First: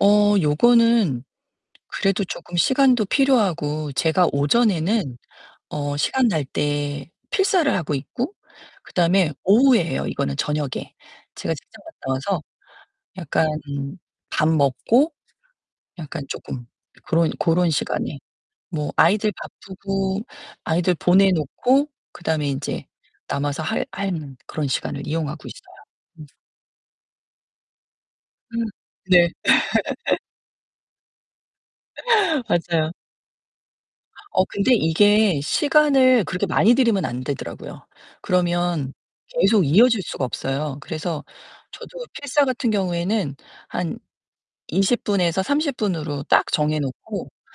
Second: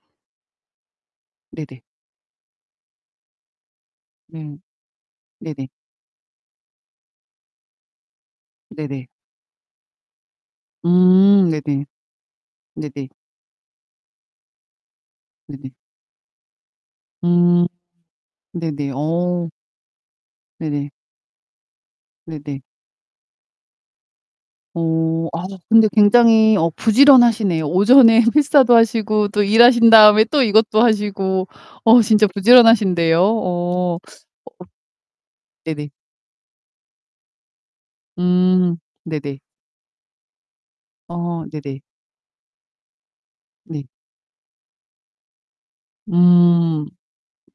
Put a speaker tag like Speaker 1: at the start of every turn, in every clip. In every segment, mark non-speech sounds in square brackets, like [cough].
Speaker 1: 어 요거는
Speaker 2: 네네.
Speaker 1: 그래도 조끔 시간도 필요하고 제가
Speaker 2: 음.
Speaker 1: 오전에는
Speaker 2: 네네.
Speaker 1: 어 시간 날 때 필사를 하고 있고 그
Speaker 2: 네네.
Speaker 1: 다음에 오후에 해요, 이거는 저녁에.
Speaker 2: 음
Speaker 1: 제가 직장
Speaker 2: 네네.
Speaker 1: 갔다 와서
Speaker 2: 네네.
Speaker 1: 약간 밥 먹고
Speaker 2: 네네.
Speaker 1: 약간 쪼끔 그런
Speaker 2: 음.
Speaker 1: 고런 시간에.
Speaker 2: 네네.
Speaker 1: 뭐 아이들
Speaker 2: 어.
Speaker 1: 바쁘고
Speaker 2: 네네.
Speaker 1: 아이들 보내 놓고 그다음에
Speaker 2: 네네.
Speaker 1: 인제 남아서 할 하는 그런 시간을
Speaker 2: 어 아
Speaker 1: 이용하고 있어요.
Speaker 2: 근데
Speaker 1: 음.
Speaker 2: 굉장히 어 부지런하시네요. 오전에
Speaker 1: 음
Speaker 2: 필사도 하시고
Speaker 1: 네.
Speaker 2: 또 일하신
Speaker 1: [laughs]
Speaker 2: 다음에 또 이것도 하시고 어 진짜
Speaker 1: 맞아요.
Speaker 2: 부지런하신데요. 어
Speaker 1: 어 근데 이게
Speaker 2: [sucks teeth] 네네.
Speaker 1: 시간을 그렇게 많이 들이면 안 되더라고요.
Speaker 2: 음
Speaker 1: 그러면
Speaker 2: 네네.
Speaker 1: 계속 이어질 수가 없어요. 그래서
Speaker 2: 어 네네.
Speaker 1: 저도 필사 같은 경우에는
Speaker 2: 네.
Speaker 1: 한 20 분에서 30 분으로 딱 정해
Speaker 2: 음
Speaker 1: 놓고
Speaker 2: 네네.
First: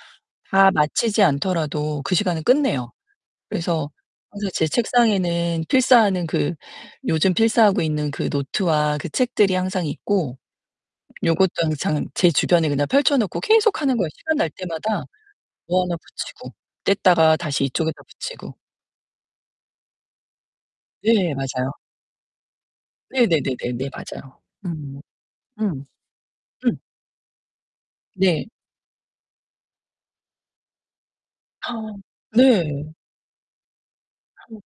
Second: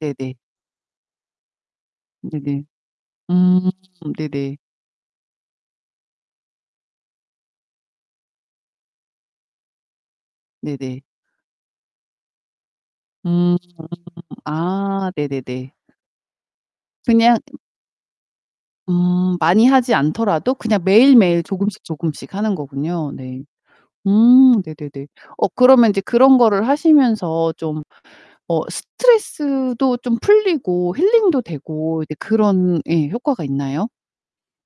Speaker 1: 다 마치지 않더라도 그 시간은
Speaker 2: 네네.
Speaker 1: 끝내요.
Speaker 2: 음
Speaker 1: 그래서 항상
Speaker 2: 네네.
Speaker 1: 제 책상에는 필사하는 그 요즘 필사하고 있는 그 노트와 그 책들이 항상 있고
Speaker 2: 네네.
Speaker 1: 요것도 항상 제 주변에 그냥 펼쳐 놓고
Speaker 2: 음
Speaker 1: 계속하는 거예요. 시간 날 때마다
Speaker 2: 아 네네네.
Speaker 1: 뭐 하나 붙이고 뗐다가
Speaker 2: 그냥
Speaker 1: 다시 이쪽에다 붙이고.
Speaker 2: 음 많이 하지 않더라도 그냥
Speaker 1: 네
Speaker 2: 매일매일
Speaker 1: 맞아요.
Speaker 2: 조금씩 조금씩 하는 거군요. 네.
Speaker 1: 네네네네네 맞아요.
Speaker 2: 음
Speaker 1: 음.
Speaker 2: 네네네. 어
Speaker 1: 음.
Speaker 2: 그러면 인제 그런 거를
Speaker 1: 음.
Speaker 2: 하시면서 좀
Speaker 1: 네.
Speaker 2: 어 스트레스도 좀 풀리고 힐링도 되고
Speaker 1: [gasps]
Speaker 2: 이제 그런
Speaker 1: 네.
Speaker 2: 예 효과가 있나요?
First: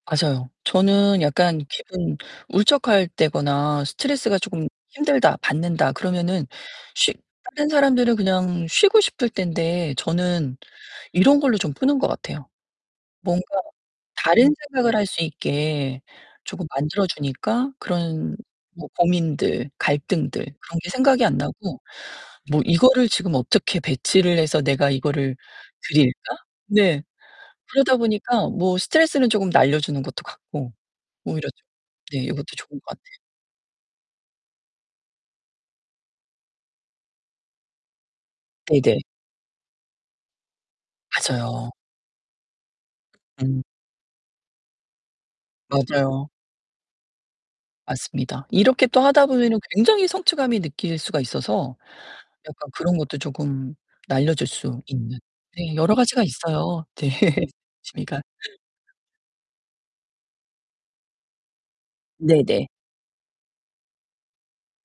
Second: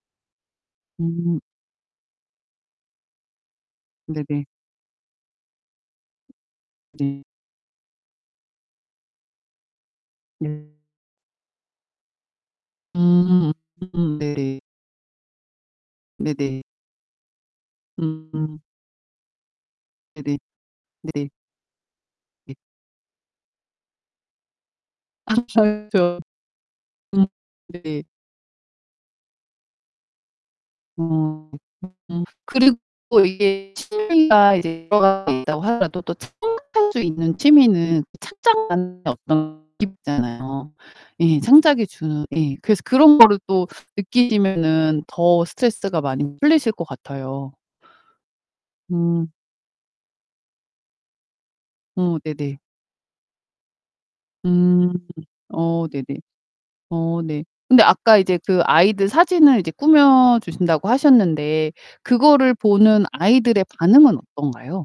Speaker 1: 맞아요. 저는
Speaker 2: 음.
Speaker 1: 약간 기분 울적할 때거나 '스트레스가
Speaker 2: 네네.
Speaker 1: 조금 힘들다. 받는다.' 그러면은 쉬
Speaker 2: 네.
Speaker 1: 다른 사람들은 그냥 쉬고 싶을 텐데 저는
Speaker 2: 네.
Speaker 1: 이런 걸로 좀 푸는 것 같아요. 뭔가
Speaker 2: 음. 음
Speaker 1: 다른
Speaker 2: 네.
Speaker 1: 생각을 할 수 있게
Speaker 2: 네네.
Speaker 1: 조금 만들어 주니까 그런
Speaker 2: 음음.
Speaker 1: 뭐 고민들,
Speaker 2: 네네
Speaker 1: 갈등들 그런 게 생각이
Speaker 2: 네.
Speaker 1: 안 나고
Speaker 2: 예.
Speaker 1: 뭐 '이거를 지금 어떻게 배치를 해서 내가
Speaker 2: 아
Speaker 1: 이거를
Speaker 2: 그렇죠.
Speaker 1: 드릴까?' 네.
Speaker 2: 음.
Speaker 1: 그러다
Speaker 2: 네.
Speaker 1: 보니까 뭐 스트레스는 쪼금 날려 주는 것도 같고 오히려
Speaker 2: 음
Speaker 1: 좀 네 이것도
Speaker 2: 그리고
Speaker 1: 좋은 것 같아요
Speaker 2: 이게 취미가 이제 [unintelligible] 있다고 하더라도 또 창작할 수 있는 취미는 창작만의
Speaker 1: 네네.
Speaker 2: 어떤 느낌이 있쟎아요. 예
Speaker 1: 맞아요.
Speaker 2: 창작이 주는 예 그래서 그런 거를
Speaker 1: 음.
Speaker 2: 또 느끼시면은 더 스트레스가 많이
Speaker 1: 맞아요.
Speaker 2: 풀리실 것 같아요.
Speaker 1: 맞습니다. 이렇게 또 하다
Speaker 2: 음.
Speaker 1: 보면은 굉장히 성취감이 느낄 수가 있어서
Speaker 2: 어 네네.
Speaker 1: 약간 그런 것도 조금 날려 줄 수
Speaker 2: 음.
Speaker 1: 있는 네
Speaker 2: 어
Speaker 1: 여러
Speaker 2: 네네.
Speaker 1: 가지가 있어요. 네.
Speaker 2: 어 네. 근데 아까
Speaker 1: 취미가.
Speaker 2: 이제 그
Speaker 1: [laughs]
Speaker 2: 아이들 사진을 이제 꾸며 주신다고 하셨는데 그거를
Speaker 1: 네네.
Speaker 2: 보는 아이들의 반응은 어떤가요?